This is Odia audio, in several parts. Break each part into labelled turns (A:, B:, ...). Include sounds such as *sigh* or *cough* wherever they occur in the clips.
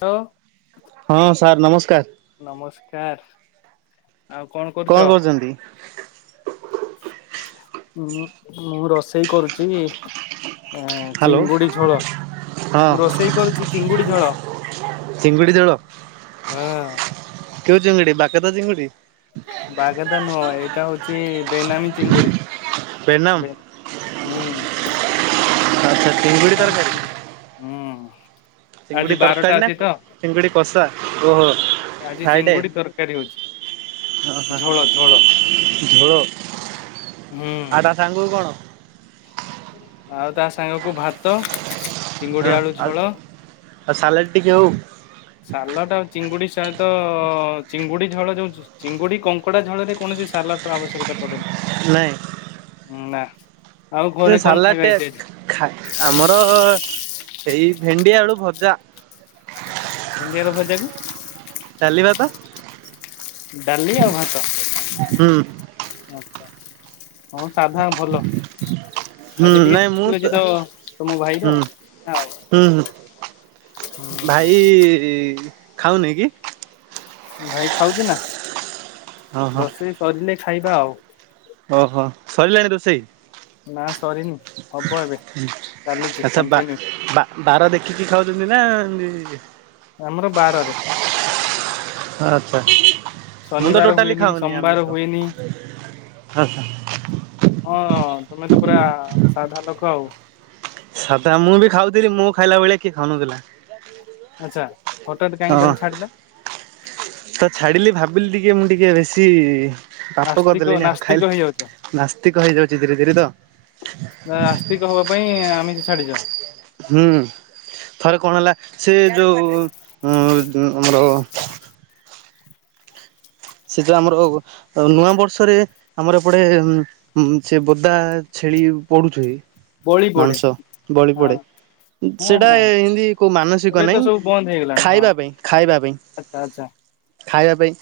A: ହାଲୋ?
B: ହଁ ସାର୍ ନମସ୍କାର।
A: ନମସ୍କାର। ଆଉ କଣ କରୁଛ?
B: ଛନ୍ତି।
A: ମୁଁ, ମୁଁ ରୋଷେଇ କରୁଛି। ଁ
B: ହ୍ୟାଲୋ
A: ଚିଙ୍ଗୁଡି ଝୋଳ,
B: ହଁ
A: ମୁଁ ରୋଷେଇ କରୁଛି ଚିଙ୍ଗୁଡି ଝୋଳ।
B: ଚିଙ୍ଗୁଡ଼ି ଝୋଳ?
A: ହଁ।
B: କେୋଉ ଚିଙ୍ଗୁଡି? ବାକେତ ଚିଙ୍ଗୁଡି?
A: ବାଗଦା ନୁହଁ, ଏଇଟା ହଉଛି ବେନାମୀ ଚିଙ୍ଗୁଡି।
B: ବେନାମ
A: ହୁଁ।
B: *unintelligible*
A: *unintelligible* ହୁଁ। ଆଜି
B: ଚିଙ୍ଗୁଡି
A: ବାରଟା
B: ତରକାରୀ ନା,
A: ଅଛି ତ
B: ଚିଙ୍ଗୁଡି କଷା? ଓହୋ
A: ଆଜି
B: ଫ୍ରାଇଡେ।
A: ଚିଙ୍ଗୁଡି ତରକାରୀ ହଉଛି
B: ଓ ହ।
A: ଝୋଳ ଝୋଳ
B: ଝୋଳ।
A: ହଁ।
B: ଆଉ ତା ସାଙ୍ଗକୁ କଣ?
A: ଆଉ ତା ସାଙ୍ଗକୁ ଭାତ ଚିଙ୍ଗୁଡି
B: ହଁ
A: ଆଳୁ
B: ଆଉ,
A: ଝୋଳ
B: ଆଉ ସାଲାଡ଼ ଟିକେ ହଉ?
A: ସାଲଡ୍ ଆଉ ଚିଙ୍ଗୁଡି ସହିତ, ଚିଙ୍ଗୁଡି ଝୋଳ ଯୋଉ ଚିଙ୍ଗୁଡି, କଙ୍କଡ଼ା ଝୋଳରେ କୌଣସି ସାଲଡ୍ ର ଆବଶ୍ୟକତା ପଡେନି।
B: ନାଇଁ।
A: ଁ ନା। ଆଉ ଘରେ କଣ
B: ସାଲାଡ
A: ଖାଇବା
B: ଟା
A: ହେଇଛି ଆଜି?
B: ଖା-ଖା, ଆମର ଏଇ ଭେଣ୍ଡି ଆଳୁ ଭଜା।
A: ଭେଣ୍ଡିଆର ଭଜା ବି
B: ଡାଲି ଭାତ?
A: ଡାଲି ଆଉ ଭାତ।
B: ହୁଁ
A: ଆଛା। ହଉ ସାଧା ଭଲ।
B: ହୁଁ
A: ଆଜି ଟିକେ
B: ନାଇଁ ମୁଁ
A: ଛୁଟି ଅଛି ତ ତମ ଭାଇ
B: ହୁଁ
A: ର। ହଉ।
B: ହୁଁ ଭାଇ ଖାଉ ନି କି?
A: ଭାଇ ଖାଉଛି ନା।
B: ହଁ
A: ରୋଷେଇ ସରିଲେ ଖାଇବା ଆଉ।
B: ଓ ହୋ ସରିଲାଣି ରୋଷେଇ?
A: ନା ସରିନି। ହବ ଏବେ, ଚାଲିଛି
B: ଆଚ୍ଛା ବା
A: କନ୍ଟିନିଉ୍।
B: ବା ବାର ଦେଖିକି ଖାଉଛନ୍ତି ନା? ଏ
A: ଆମର ବାରରେ।
B: ଆଚ୍ଛା। ମୁଁ ତ
A: ଶନିବାର
B: ଟୋଟାଲି
A: ହୁଏନି
B: ଖାଉନି
A: ସୋମବାର
B: ଆମିସ।
A: ହୁଏନି
B: ଆଛା।
A: ହଁ ତମେ ତ ପୁରା ସାଧା ଲୋକ, ଆଉ।
B: ସାତ ମୁଁ ବି ଖାଉଥିଲି, ମୋ ଖାଇଲା ଭଳିଆ କିଏ ଖାଉନଥିଲା।
A: ଆଚ୍ଛା। ହଠାତ୍ କାହିଁକି
B: ହଁ
A: ତାହେଲେ ଛାଡ଼ିିଲ?
B: ତ ଛାଡିଲି, ଭାବିଲି ଟିକେ ମୁଁ ଟିକେ ବେଶୀ ପାପ
A: ଆସ୍ତିକ
B: କରିଦେଲେଣି ଆ
A: ନାସ୍ତିକ
B: ଖାଇଲେ
A: ହେଇଯାଉଛ।
B: ନାସ୍ତିକ ହେଇଯାଉଛି ଧୀରେ ଧିରେ ତ।
A: ଆସ୍ତିକ ହବା ପାଇଁ ଆମିସ ଛାଡିଚ।
B: ହୁଁ ଥରେ କଣ ହେଲା ସେ ଯୋଉ ଉ ଆମର ସେଟା ଆମର ନୂଆ ବର୍ଷରେ ଆମର ଏପଟେ ସେ ବୋଦା ଛେଳି ପଢୁଛି।
A: ବଳି ପଡେ
B: ମାଂସ ବଳି
A: ହଁ
B: ପଡେ।
A: ହଁ
B: ସେଟା
A: ହଁ।
B: ଏମିତି କୋଉ
A: ଏବେ
B: ମାନସିକ
A: ତ
B: ନାହିଁ
A: ସବୁ ବନ୍ଦ ହେଇଗଲାଣି ହଁ
B: ଖାଇବା ପାଇଁ ଖାଇବା ପାଇଁ।
A: ଆଚ୍ଛା ଆଚ୍ଛା।
B: ଖାଇବା ପାଇଁ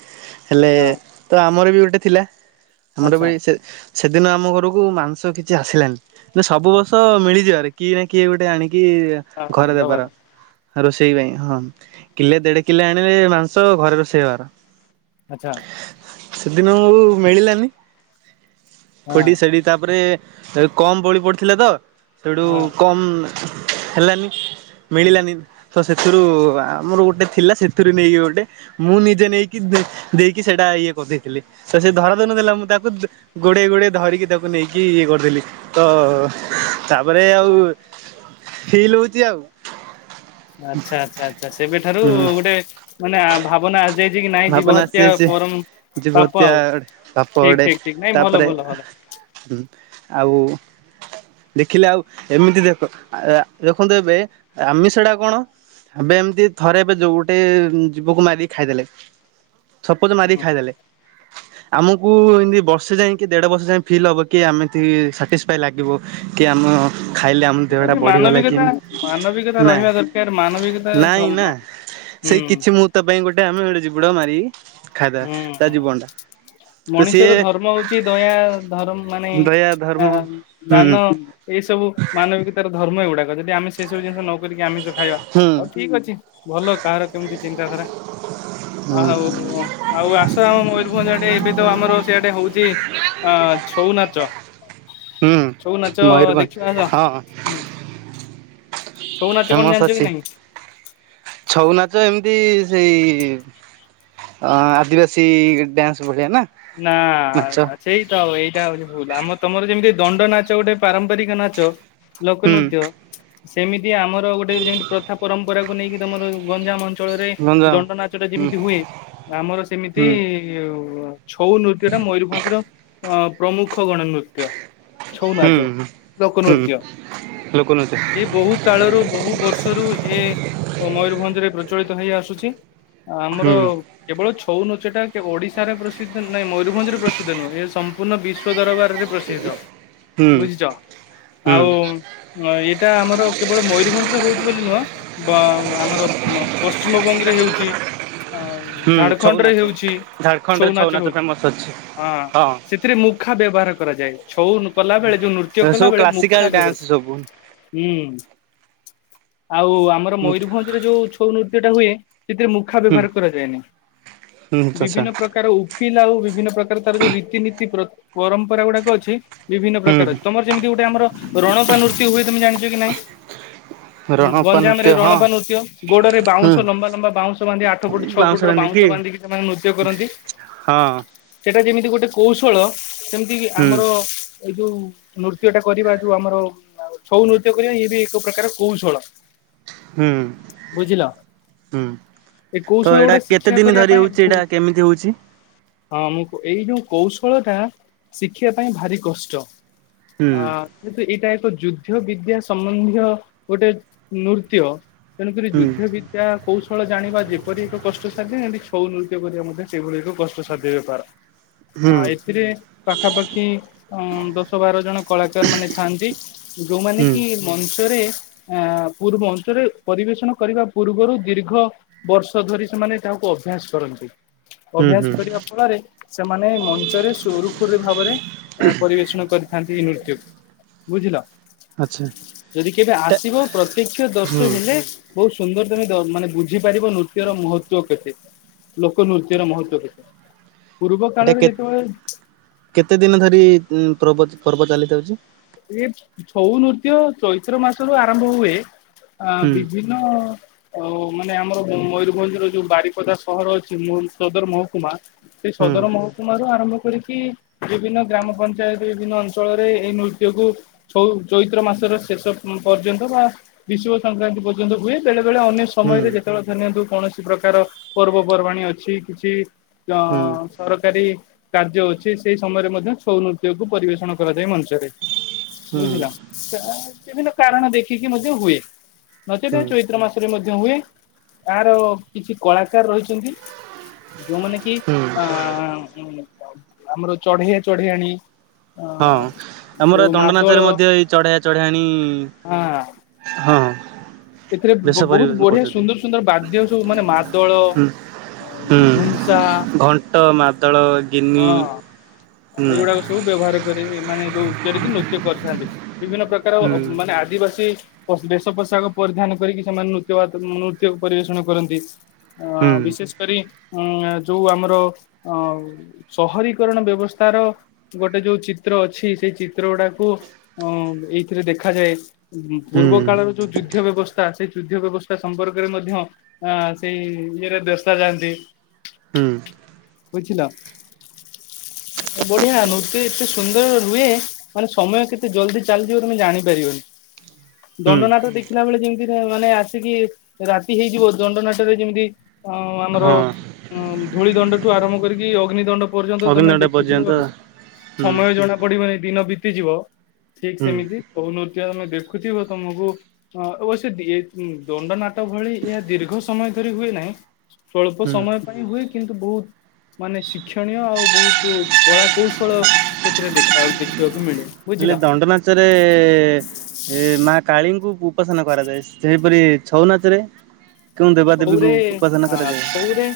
B: ହେଲେ
A: ହଁ
B: ତ ଆମର ବି ଗୋଟେ ଥିଲା ଆମର
A: ଆଚ୍ଛା।
B: ବି ସେ ସେଦିନ ଆମ ଘରକୁ ମାଂସ କିଛି ଆସିଲାନି ସବୁ
A: ହଁ
B: ବର୍ଷ ମିଳିଯିବାରେ କିଏ ନା କିଏ ଗୋଟେ ଆଣିକି
A: ହଁ
B: ଘରେ
A: ଦବାର
B: ଦେବାର। ରୋଷେଇ ପାଇଁ ହଁ କିଲେ ଦେଢ କିଲେ ଆଣିଲେ ମାଂସ ଘରେ ରୋଷେଇ ହବାର।
A: ଆଛା।
B: ସେଦିନ ଉ ମିଳିଲାନି
A: ହଁ ହଁ।
B: ଖୋଡି ସାଡି ତାପରେ ସେ କମ ବଳି ପଡିଥିଲା ତ ସେଠୁ କମ ହେଲାନି।
A: ହୁଁ
B: ମିଳିଲାନି। ତ ସେଥିରୁ ଆମର ଗୋଟେ ଥିଲା ସେଥିରୁ ନେଇକି ଗୋଟେ ମୁଁ ନିଜେ ନେଇକି ଦେଇକି ସେଇଟା ଇଏ କରିଦେଇଥିଲି ତ ସେ ଧରାଦନଥିଲା ମୁଁ ତାକୁ ଗୋଡେ ଗୋଡେ ଧରିକି ତାକୁ ନେଇକି ଇଏ କରିଦେଲି ତ ତାପରେ ଆଉ ଫିଲ ହଉଛି ଆଉ।
A: ଆଚ୍ଛା ଆଚ୍ଛା ଆଛା ସେବେଠାରୁ
B: ହୁଁ
A: ଗୋଟେ ମାନେ ଭାବନା ଯାଇଛି କି ନାଇଁ ଜୀବ
B: ଭାବନା ଆସି
A: ହତ୍ୟା
B: ଆସି
A: ପରମ୍
B: ଜୀବହତ୍ୟା ବାପ ଅଡେ
A: ଠିକ ନାଇଁ ଭଲ
B: ତାପରେ
A: ଭଲ ଭଲ
B: ହୁଁ ଆଉ ଦେଖିଲେ ଆଉ ଏମିତି ଦେଖ ଦେଖନ୍ତୁ ଏବେ ଆମି ସଟା କଣ? ଏବେ ଏମିତି ଥରେ ଏବେ ଯୋଉ ଗୋଟେ ଜୀବକୁ ମାରିକି ଖାଇଦେଲେ ସପୋଜ ମାରିକି
A: ହୁଁ।
B: ଖାଇଦେଲେ
A: *inaudible*
B: ଆମକୁ ଏମତି ବର୍ଷେ ଯାଏ କି ଦେଢ ବର୍ଷେ ଯାଏ ଫିଲ୍ ହବ କି ଏମିତି ସାଟିସଫାଇ ଲାଗିବ। କି ଆମ ଖାଇଲେ ଆମ
A: ଠିକ
B: ଦେହ ଟା
A: ଅଛି
B: ବଢିଗଲା କି
A: ମାନବିକତା ମାନବିକତା
B: ନାଇଁ
A: ରହିବା ଦରକାର ମାନବିକତା
B: ନାଇଁ
A: ଧର୍ମ
B: ନା
A: ହୁଁ
B: ସେଇ କିଛି ମୁହୂର୍ତ୍ତ ପାଇଁ ଗୋଟେ ଆମେ ଗୋଟେ ଜୀବଟା ମାରିକି ଖାଇଦବା
A: ହୁଁ
B: ତା
A: ହୁଁ।
B: ଜୀବନ ଟା
A: ମଣିଷର ଧର୍ମ ହଉଛି ଦୟା ଧର୍ମ ମାନେ
B: ଦୟା
A: ଆ
B: ଧର୍ମ ହୁଁ
A: ଦାନ ଏଇ ସବୁ ମାନବିକତାର ଧର୍ମ ଏଗୁଡାକ ଯଦି ଆମେ ସେଇ ସବୁ ଜିନିଷ ନ କରିକି ଆମିସ ଖାଇବା
B: ହୁଁ
A: ହଉ ଠିକ ଅଛି। ଭଲ କାହାର କେମିତି ଚିନ୍ତାଧାରା
B: ହୁଁ
A: ଆଉ ହଉ ଆସ ଆମ ମୟୂରଭଞ୍ଜ ଆଡେ ଏବେ ତ ଆମର ସେଆଡେ ହଉଛି ଛଉ ନାଚ
B: ହୁଁ
A: ଛଉ ନାଚ
B: ମୟୂରଭଞ୍ଜ
A: ଦେଖିବଆସ।
B: ହଁ। ଫେମସ ଅଛି ଛଉ ନାଚ ଏମିତି ସେଇ ଅ ଆଦିବାସୀ ଡ୍ୟାନ୍ସ ଭଳିଆ ନା।
A: ନା।
B: ନାଚ
A: ସେଇତ ଆଓ ଏଇଟା ହଉଛି ଭୁଲ ଆମ ତମର ଯେମିତି ଦଣ୍ଡ ନାଚ ଗୋଟେ ପାରମ୍ପରିକ ନାଚ ଲୋକ
B: ହୁଁ
A: ନୃତ୍ୟ ସେମିତି ଆମର ଗୋଟେ ଯେମତି ପ୍ରଥା ପରମ୍ପରାକୁ ନେଇକି ତମର ଗଞ୍ଜାମ ମ ଅଞ୍ଚଳରେ
B: ଗଞ୍ଜାମ
A: ଦଣ୍ଡ ନାଚ ଟା
B: ହୁଁ
A: ଯେମିତି ହୁଏ ଆମର ସେମିତି
B: ହୁଁ
A: ଛଉ ନୃତ୍ୟ ଟା ମୟୂରଭଞ୍ଜର ଅ ପ୍ରମୁଖ ଗଣନୃତ୍ୟ।
B: ହୁଁ
A: ଛଉନାଚ
B: ହୁଁ
A: ଲୋକନୃତ୍ୟ
B: ଲୋକନୃତ୍ୟ
A: ଇଏ ବହୁତ କାଳରୁ ବହୁ ବର୍ଷରୁ ଏ ମୟୂରଭଞ୍ଜ ରେ ପ୍ରଚଳିତ ହେଇ ଆସୁଚି। ଆମର
B: ହୁଁ
A: କେବଳ ଛଉ ନାଚଟା ଓଡିଶାରେ ପ୍ରସିଦ୍ଧ ନୁହେଁ ମୟୂରଭଞ୍ଜରେ ପ୍ରସିଦ୍ଧ ନୁହେଁ ଏ ପୂର୍ଣ୍ଣ ବିଶ୍ଵ ଦରବାରରେ ପ୍ରସିଦ୍ଧ
B: ହୁଁ
A: ବୁଝିଛ
B: ହୁଁ
A: ଆଉ ହଁ ଏଇଟା ଆମର କେବଳ ମୟରଭଞ୍ଜ ରେ ହଉଛି ବୋଲି ନୁହଁ। ବା ଆମର ପଶ୍ଚିମବଙ୍ଗରେ ହେଉଛି ଆଉ
B: ହୁଁ ଛଉ
A: ଝାଡଖଣ୍ଡ ରେ
B: ନାଚ
A: ହେଉଛି
B: ଝାଡ଼ଖଣ୍ଡରେ ଛଉ
A: ଛଉନାଚ
B: ନାଚ ଫେମସ୍ ଅଛି
A: ହଁ
B: ହଁ
A: ସେଥିରେ ମୁଖା ବ୍ୟବହାର କରାଯାଏ ଛଉ କଲା ବେଳେ ଯୋଉ ନୃତ୍ୟ ନୃତ୍ୟ
B: ଏ
A: କଲା
B: ସବୁ
A: ବେଳେ
B: କ୍ଲାସିକାଲ
A: ମୁଖା
B: ଡ୍ୟାନ୍ସ
A: ବ୍ୟବହୃତ
B: ସବୁ
A: ହୁଁ। ଆଉ ଆମର
B: ହୁଁ
A: ମୟୂରଭଞ୍ଜରେ ଯୋଉ ଛଉ ନୃତ୍ୟ ଟା ହୁଏ ସେଥିରେ ମୁଖ ମୁଖା
B: ହୁଁ
A: ବ୍ୟବହାର କରାଯାଏନି
B: ଆଚ୍ଛା
A: ବିଭିନ୍ନ ପ୍ରକାର ଥିଲା ଆଉ ବିଭିନ୍ନ ପ୍ରକାର ତାର ଯୋଉ ରୀତିନୀତି ପ୍ରତି ପରମ୍ପରା ଗୁଡ଼ାକ ଅଛି। ବିଭିନ୍ନ
B: ହୁଁ
A: ପ୍ରକାର ତମର ଯେମିତି ଗୋଟେ ଆମର ରଣପା ନୃତି ହୁଏ ତମେ ଜାଣିଚ କି ନାଇଁ?
B: ହଁ। ରଣପା
A: ଗଞ୍ଜାମ ରେ
B: ନୃତ୍ୟ
A: ରଣପା ନୃତ୍ୟ ଗୋଡ଼ରେ
B: ହୁଁ
A: ବାଉଁଶ ଲମ୍ବା ଲମ୍ବା ବାଉଁଶ ବାନ୍ଧି ଆଠ ଫୁଟ ଛଅ ଫୁଟ ର ବାଉଁଶ ବାନ୍ଧିକି? ସେ ମାନେ ନୃତ୍ୟ କରନ୍ତି।
B: ହଁ।
A: ସେଟା ଯେମିତି ଗୋଟେ କୌଶଳ ଯେମିତିକି
B: ହୁଁ
A: ଆମର ଏଇ ଯୋଉ ନୃତ୍ୟଟା କରିବା ଯୋଉ ଆମର ଆଉ ଛଉ ନୃତ୍ୟ କରିବା ଇଏ ବି ଏକ ପ୍ରକାର କୌଶଳ
B: ହୁଁ
A: ବୁଝିଲ।
B: ହୁଁ
A: ଏ
B: ତ
A: କୌଶଳ
B: ଏଇଟା
A: ଗୋଡ଼ା
B: କେତେ
A: ଶିକ୍ଷା
B: ଦିନ
A: କରିବା
B: ଧରି ହଉଛି ଏଇଟା
A: ପାଇଁ
B: କେମିତି ହଉଛି?
A: ହଁ ମୁଁ ଏଇ ଯୋଉ କୌଶଳ ଟା ଶିଖିବା ପାଇଁ ଭାରି କଷ୍ଟ
B: ହୁଁ
A: ଆ କିନ୍ତୁ ଏଇଟା ଏକ ଯୁଦ୍ଧ ବିଦ୍ୟା ସମ୍ବନ୍ଧୀୟ ଗୋଟେ ନୃତ୍ୟ। ତେଣୁକରି
B: ହୁଁ
A: ଯୁଦ୍ଧ ବି କୌଶଳ ଜାଣିବା ଯେପରି ଏକ କଷ୍ଟ ସାଧ୍ୟ ଏମିତି ଛଉ ନୃତ୍ୟ କରିବା ମଧ୍ୟ ସେହିଭଳି ଏକ କଷ୍ଟସାଧ୍ୟ ବେପାର
B: ହୁଁ
A: ଆଁ ଏଥିରେ ପାଖାପାଖି ଅଁ ଦଶ ବାର ଜଣ କଳାକାର ମାନେ ଥାଆନ୍ତି ଯୋଉମାନେ
B: ହୁଁ
A: କି? ମଞ୍ଚରେ ଆ ପୂ ମଞ୍ଚରେ ପରିବେଷଣ କରିବା ପୂର୍ବରୁ ଦୀର୍ଘ ବର୍ଷ ଧରି ସେମାନେ ତାହାକୁ ଅଭ୍ୟାସ କରନ୍ତି
B: ହୁଁ
A: ଅଭ୍ୟାସ
B: ହୁଁ
A: ଫଳରେ ସେମାନେ ମଞ୍ଚରେ ସୁରୁଖୁରୁ ଭାବରେ ପରିବେଷଣ କରିଥାନ୍ତି ଏଇ ନୃତ୍ୟକୁ। ବୁଝିଲ
B: ଆଚ୍ଛା।
A: ଯଦି କେବେ
B: ଏଟା
A: ଆସିବ ପ୍ରତ୍ୟକ୍ଷ
B: ହୁଁ
A: ଦର୍ଶି ହେଲେ। ବହୁତ ସୁନ୍ଦର ତମେ ମାନେ ବୁଝିପାରିବ ନୃତ୍ୟର ମହତ୍ଵ କେତେ? ଲୋକ ନୃତ୍ୟର ମହତ୍ବ କେତେ ପୂର୍ବ
B: ଏଟା
A: କାଳରେ
B: କେ
A: ଯେତେବେଳେ
B: କେତେ ଦିନ ଧରି ଉ ପ୍ରର୍ବ ପର୍ବ ଚାଲିଥାଉଚି।
A: ଏଇ ଛଉ ନୃତ୍ୟ ଚୈତ୍ର ମାସରୁୁ ଆରମ୍ଭ ହୁଏ ଆ
B: ହୁଁ
A: ବିଭିନ୍ନ ଆଉ ମାନେ ଆମର ମୟୂରଭଞ୍ଜର ଯୋଉ ବାରିପଦା ସହର ଅଛି ସଦର ମହକୁମା ସେ
B: ହୁଁ
A: ସଦର ମହକୁମରୁ ଆରମ୍ଭ କରିକି ବିଭିନ୍ନ ଗ୍ରାମ ପଞ୍ଚାୟତ ବିଭିନ୍ନ ଅଞ୍ଚଳରେ ଏଇ ନୃତ୍ୟ ଯକୁୁ ଚୈତ୍ର ମାସର ଶେଷର ପର୍ଯ୍ୟନ୍ତ ବା ବିଶୁବ ସଂକ୍ରାନ୍ତି ପର୍ଯ୍ୟନ୍ତ ହୁଏ। ବେଳେ ବେଳେ ଅନ୍ୟ
B: ହୁଁ ହୁଁ
A: ସମୟରେ ଯେତେବେଳେ ଧରି ନିଅନ୍ତୁ କୌଣସି ପ୍ରକାର ପର୍ବପର୍ବାଣୀ ଅଛି କିଛି ତ।
B: ହୁଁ
A: ସରକାରୀ କାର୍ଯ୍ୟ ଅଛି ସେଇ ସମୟରେ ମଧ୍ୟ ଛଉ ନୃତ୍ୟ କୁ ପରିବେଷଣ କରାଯାଏ ମଞ୍ଚରେ।
B: ହୁଁ
A: ବୁଝିଲ ବିଭିନ୍ନ କାରଣ ଦେଖିକି ମଧ୍ୟ ହୁଏ ନଚେତ
B: ହୁଁ
A: ଚୈତ୍ର ମାସ ମଧ୍ୟ ହୁଏ ଆର କିଛି କଳାକାର ରହିଛନ୍ତି ଯୋଉମାନେ କି
B: ହଁ।
A: ଅଁ ଆମର ଚଢେଇଆ ଚଢେଇଆଣି।
B: ହଁ ଆମର ଏ
A: ମାଦଳ
B: ଦଣ୍ଡନାଚରେ ମଧ୍ୟ ଏଇ ଚଢେଆ ଚଢଆଣି
A: ହଁ
B: ହଁ।
A: ଏଥିରେ ବହୁତ
B: ପରିବେଷଣ
A: ବଢିଆ
B: କରୁଛନ୍ତି।
A: ସୁନ୍ଦର ସୁନ୍ଦର ବାଦ୍ୟ ସବୁ ମାନେ ମାଦଳ
B: ହୁଁ। ହୁଁ
A: ଧୁମସା
B: ଘଣ୍ଟ ମାଦଳ ଗିନି
A: ହଁ।
B: ହୁଁ।
A: ଏଇଗୁଡା ସବୁ ବ୍ୟବହାର କରି ଏ ମାନେ ଯୋଉ କରିକି ନୃତ୍ୟ କରିଥାନ୍ତି। ବିଭିନ୍ନ ପ୍ରକାର
B: ହୁଁ
A: ଅ ମାନେ ଆଦିବାସୀ ପ ବେଶ ପୋଷାକ ପରିଧାନ କରିକି ସେମାନେ ନୃତ୍ୟ ବା ନୃତ୍ୟ ପରିବେଷଣ କରନ୍ତି ଅ
B: ହୁଁ
A: ବିଶେଷ କରି ଉଁ ଯୋଉ ଆମର ଅ ସହରୀକରଣ ବ୍ୟବସ୍ଥାର ଗୋଟେ ଯୋଉ ଚିତ୍ର ଅଛି ସେଇ ଚିତ୍ର ଗୁଡାକୁ ଅ ଏଇଥିରେ ଦେଖାଯାଏ।
B: ହୁଁ
A: ପୂର୍ବ କାଳର ଯୋଉ ଯୁଦ୍ଧ ବ୍ୟବସ୍ଥା ସେଇ ଯୁଦ୍ଧ ବ୍ୟବସ୍ଥା ସମ୍ପର୍କରେ ମଧ୍ୟ ହଁ ସେଇ ଇଏରେ ଦେଶା ଯାଆନ୍ତି।
B: ହୁଁ।
A: ବୁଝିଲ। ବଢିଆ ନୃତେ ଏତେ ସୁନ୍ଦର ରୁହେ ମାନେ ସମୟ କେତେ ଜଲଦି ଚାଲିଯିବ ତମେ ଜାଣିପାରିବନି।
B: ହୁଁ।
A: ଦଣ୍ଡନାଟ ଦେଖିଲା ବେଳେ ଯେମିତି ମାନେ ଆସିକି ରାତି ହେଇଯିବ ଦଣ୍ଡନାଟରେ ଯେମିତି ଅ ଆମର
B: ହଁ
A: ଧୂଳି ଦଣ୍ଡଠୁ ଆରମ୍ଭ କରିକି ଅଗ୍ନି ଦଣ୍ଡ ପର୍ଯ୍ୟନ୍ତ ତମେ
B: ଅଗ୍ନିଦଣ୍ଡା
A: ଦେଖୁଥିବ
B: ପର୍ଯ୍ୟନ୍ତ ହୁଁ
A: ସମୟ ଜଣା ପଡିବନି ଦିନ ବିତିଯିବ ଠିକ୍
B: ହୁଁ
A: ସେମିତି କୋଉ ନୃତ୍ୟ ତମେ ଦେଖୁଥିବ ତମକୁ ହଁ ଓ ସେ ଦିଏ ଦଣ୍ଡନାଟ ଭଳି ଏହା ଦୀର୍ଘ ସମୟ ଧରି ହୁଏ ନାହିଁ। ସଳ୍ପ
B: ହୁଁ
A: ସମୟ ପାଇଁ ହୁଏ କିନ୍ତୁ ବହୁତ ମାନେ ଶିକ୍ଷଣୀୟ ଆଉ ବହୁତ କଳା କୌଶଳ ସେଥିରେ ଦେଖାଉ ଦେଖିବାକୁ ମିଳେ। ବୁଝିଲ।
B: ହେଲେ ଦଣ୍ଡ ନାଚରେ ଏ ମା କାଳୀଙ୍କୁ ଉପାସନା କରାଯାଏ ସେହିପରି ଛଉ ନାଚ ରେ କେଉଁ ଦେବା ଦେବି ଙ୍କୁ
A: ଛଉରେ
B: ଉପାସନା
A: ହଁ
B: କରାଯାଏ?
A: ଛଉରେ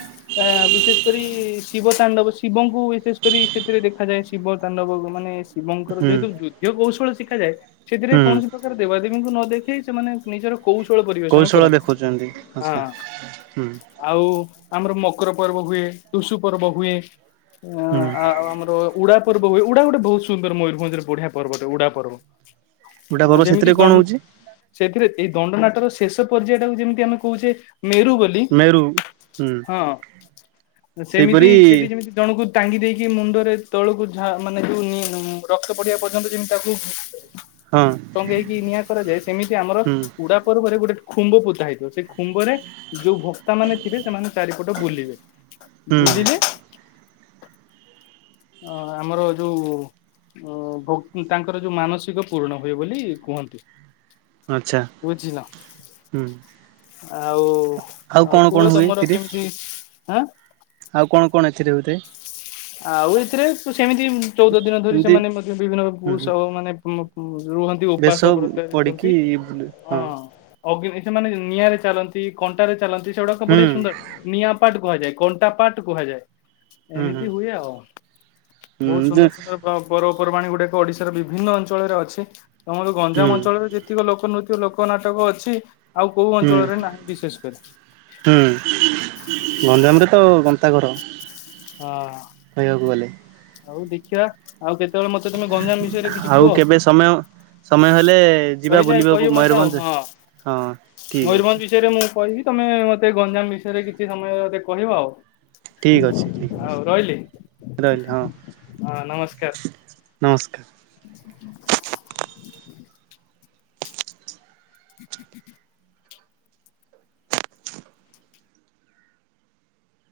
A: ଆ ବିଶେଷ କରି ଶିବ ତାଣ୍ଡବ ଶିବଙ୍କୁ ବିଶେଷ କରି ସେଥିରେ ଦେଖାଯାଏ ଶିବ ତାଣ୍ଡବକୁ ମାନେ ଶିବଙ୍କର
B: ହୁଁ
A: ଯେହେତୁ ଯୁଦ୍ଧ କୌଶଳ ଶିଖାଯାଏ ସେଥିରେ
B: ହୁଁ
A: କୌଣସି ପ୍ର ଦେବାଦେବୀଙ୍କୁ ନ ଦେଖେଇ ସେମାନେ ନିଜର କୌଶଳ ପରିବେଷଣ
B: କୌଶଳ
A: କରନ୍ତି।
B: ଦେଖୁଛନ୍ତି।
A: ହଁ
B: ଆଚ୍ଛା ହୁଁ।
A: ଆଉ ଆମର ମକର ପର୍ବ ହୁଏ ତୁସୁ ପର୍ବ ହୁଏ
B: ହୁଁ
A: ଆଉ ଆମର ଉଡା ପର୍ବ ହୁଏ ଉଡା ଗୋଟେ ବହୁତ ସୁନ୍ଦର ମୟୂରଭଞ୍ଜରେ ବଢିଆ ପର୍ବଟେ ଉଡା ପର୍ବ।
B: ଗୋଟା
A: ହଁ
B: ପର୍ବ
A: ଯେମିତି
B: ସେଥିରେ
A: ଦ
B: କଣ ହଉଛି
A: ସେଥିରେ ଏଇ ଦଣ୍ଡନାଟର ଶେଷ ପର୍ଯ୍ୟାୟଟାକୁ ଯେମିତି ଆମେ କହୁଛେ ମେରୁ ବୋ
B: ମେରୁ ହୁଁ।
A: ସେମିତି
B: ସେଇପରି
A: ସେଠି ଯେମିତି ଜଣଙ୍କୁ ଟାଙ୍ଗି ଦେଇକି ମୁଣ୍ଡରେ ତଳକୁ ଝା ମାନେ ଯୋଉ ନି ନୁମ୍ ରକ୍ତ ପଡିବା ପର୍ଯ୍ୟନ୍ତ ଯେମିତି ତାକୁ
B: ହଁ
A: *inaudible* ଟଙ୍କେଇକି ନିଆଁ କରାଯାଏ ସେମିତି ଆମର
B: ହୁଁ
A: ଉଡା ପର୍ବରେ ଗୋଟେ ଖୁମ୍ବ ପୋତା ହେଇଥିବ ସେ ଖୁ ଖୁମ୍ଭରେ ଯୋଉ ଭକ୍ତା ମାନେ ଥିବେ ସେମାନେ ଚାରିପଟ ବୁଲିବେ
B: ହୁଁ
A: ବୁଲିଲେ ଅ ଆମର ଯୋଉ ଅ ଭ ତାଙ୍କର ଯୋଉ ମାନସିକ ପୂରଣ ହୁଏ ବୋଲି କୁହନ୍ତି।
B: ଆଚ୍ଛା
A: ବୁଝିଲ।
B: ଉଁ।
A: ଆଉ ଆଉ କୁଅ
B: ହୁଏ
A: ତମର
B: ଏଥିରେ
A: କେମିତି ଆଁ?
B: ଆଉ କଣ କଣ ଏଥିରେ ହଉଥାଏ।
A: ଆଉ ଏଥିରେ ସେମିତି ଚଉଦ ଦିନ ଧରି
B: ଏମିତି
A: ସେମାନେ ମଧ୍ୟ ବିଭିନ୍ନ
B: ହୁଁ ହୁଁ
A: ପୁଷ ମାନେ ରୁ ରୁହନ୍ତି
B: ବେଶ
A: ଉପାସ ବ୍ରତରେ
B: ପଡିକି
A: ରୁହନ୍ତି
B: ବୁଲେ
A: ହଁ। ଅଗ୍ନି ସେମାନେ ନିଆଁରେ ଚାଲନ୍ତି କଣ୍ଟାରେ ଚାଲନ୍ତି ସେଗୁଡାକ
B: ହୁଁ
A: ବଢିଆ ସୁନ୍ଦର ନିଆଁ ପାଟ କୁହାଯାଏ କଣ୍ଟା ପାଟ କୁହାଯାଏ
B: ହୁଁ ହୁଁ।
A: ଏମିତି ହୁଏ ଆଉ। ବହୁତ
B: ହୁଁ ଯେ
A: ସୁନ୍ଦର ସୁନ୍ଦର ପ ପର୍ବପର୍ବାଣି ଗୁଡାକ ଓଡିଶାର ବିଭିନ୍ନ ଅଞ୍ଚଳରେ ଅଛି। ତମର
B: ହୁଁ
A: ଗଞ୍ଜାମ ଅଞ୍ଚଳରେ ଯେତିକ ଲୋକ ନୃତ୍ୟ ଲୋକ ନାଟକ ଅଛି ଆଉ କୋଉ
B: ହୁଁ
A: ଅଞ୍ଚଳରେ ନାହିଁ ବିଶେଷ କରି।
B: ହୁଁ ଗଞ୍ଜାମରେ ତ ଗନ୍ତା ଘର
A: ହଁ
B: କହିବାକୁ ଗଲେ
A: ଆଉ ଦେଖିବା ଆଉ କେତେବେଳେ ମୋତେ ତମେ ଗଞ୍ଜାମ ବିଷୟରେ କିଛି
B: ଆଉ
A: କୁହ
B: କେବେ ସମୟ? ସମୟ ହେଲେ ଯିବା
A: କହିଲେ
B: ବୁଲିବାକୁ
A: କହିବ ମୋତେ ଆଉ
B: ମୟୂରଭଞ୍ଜ।
A: ହଁ
B: ହଁ ଠିକ୍ ଅଛି
A: ମୟୁରଭଞ୍ଜ ବିଷୟରେ ମୁଁ କହିବି। ତମେ ମୋତେ ଗଞ୍ଜାମ ବିଷୟରେ କିଛି ସମୟ ମୋତେ କହିବ ଆଉ।
B: ଠିକ୍ ଅଛି। ଠିକ୍
A: ହଉ ରହିଲି
B: ଅଛି ରହିଲି ହଁ
A: ହଁ ନମସ୍କାର।
B: ନମସ୍କାର।
A: *inaudible* ହୁଁଁ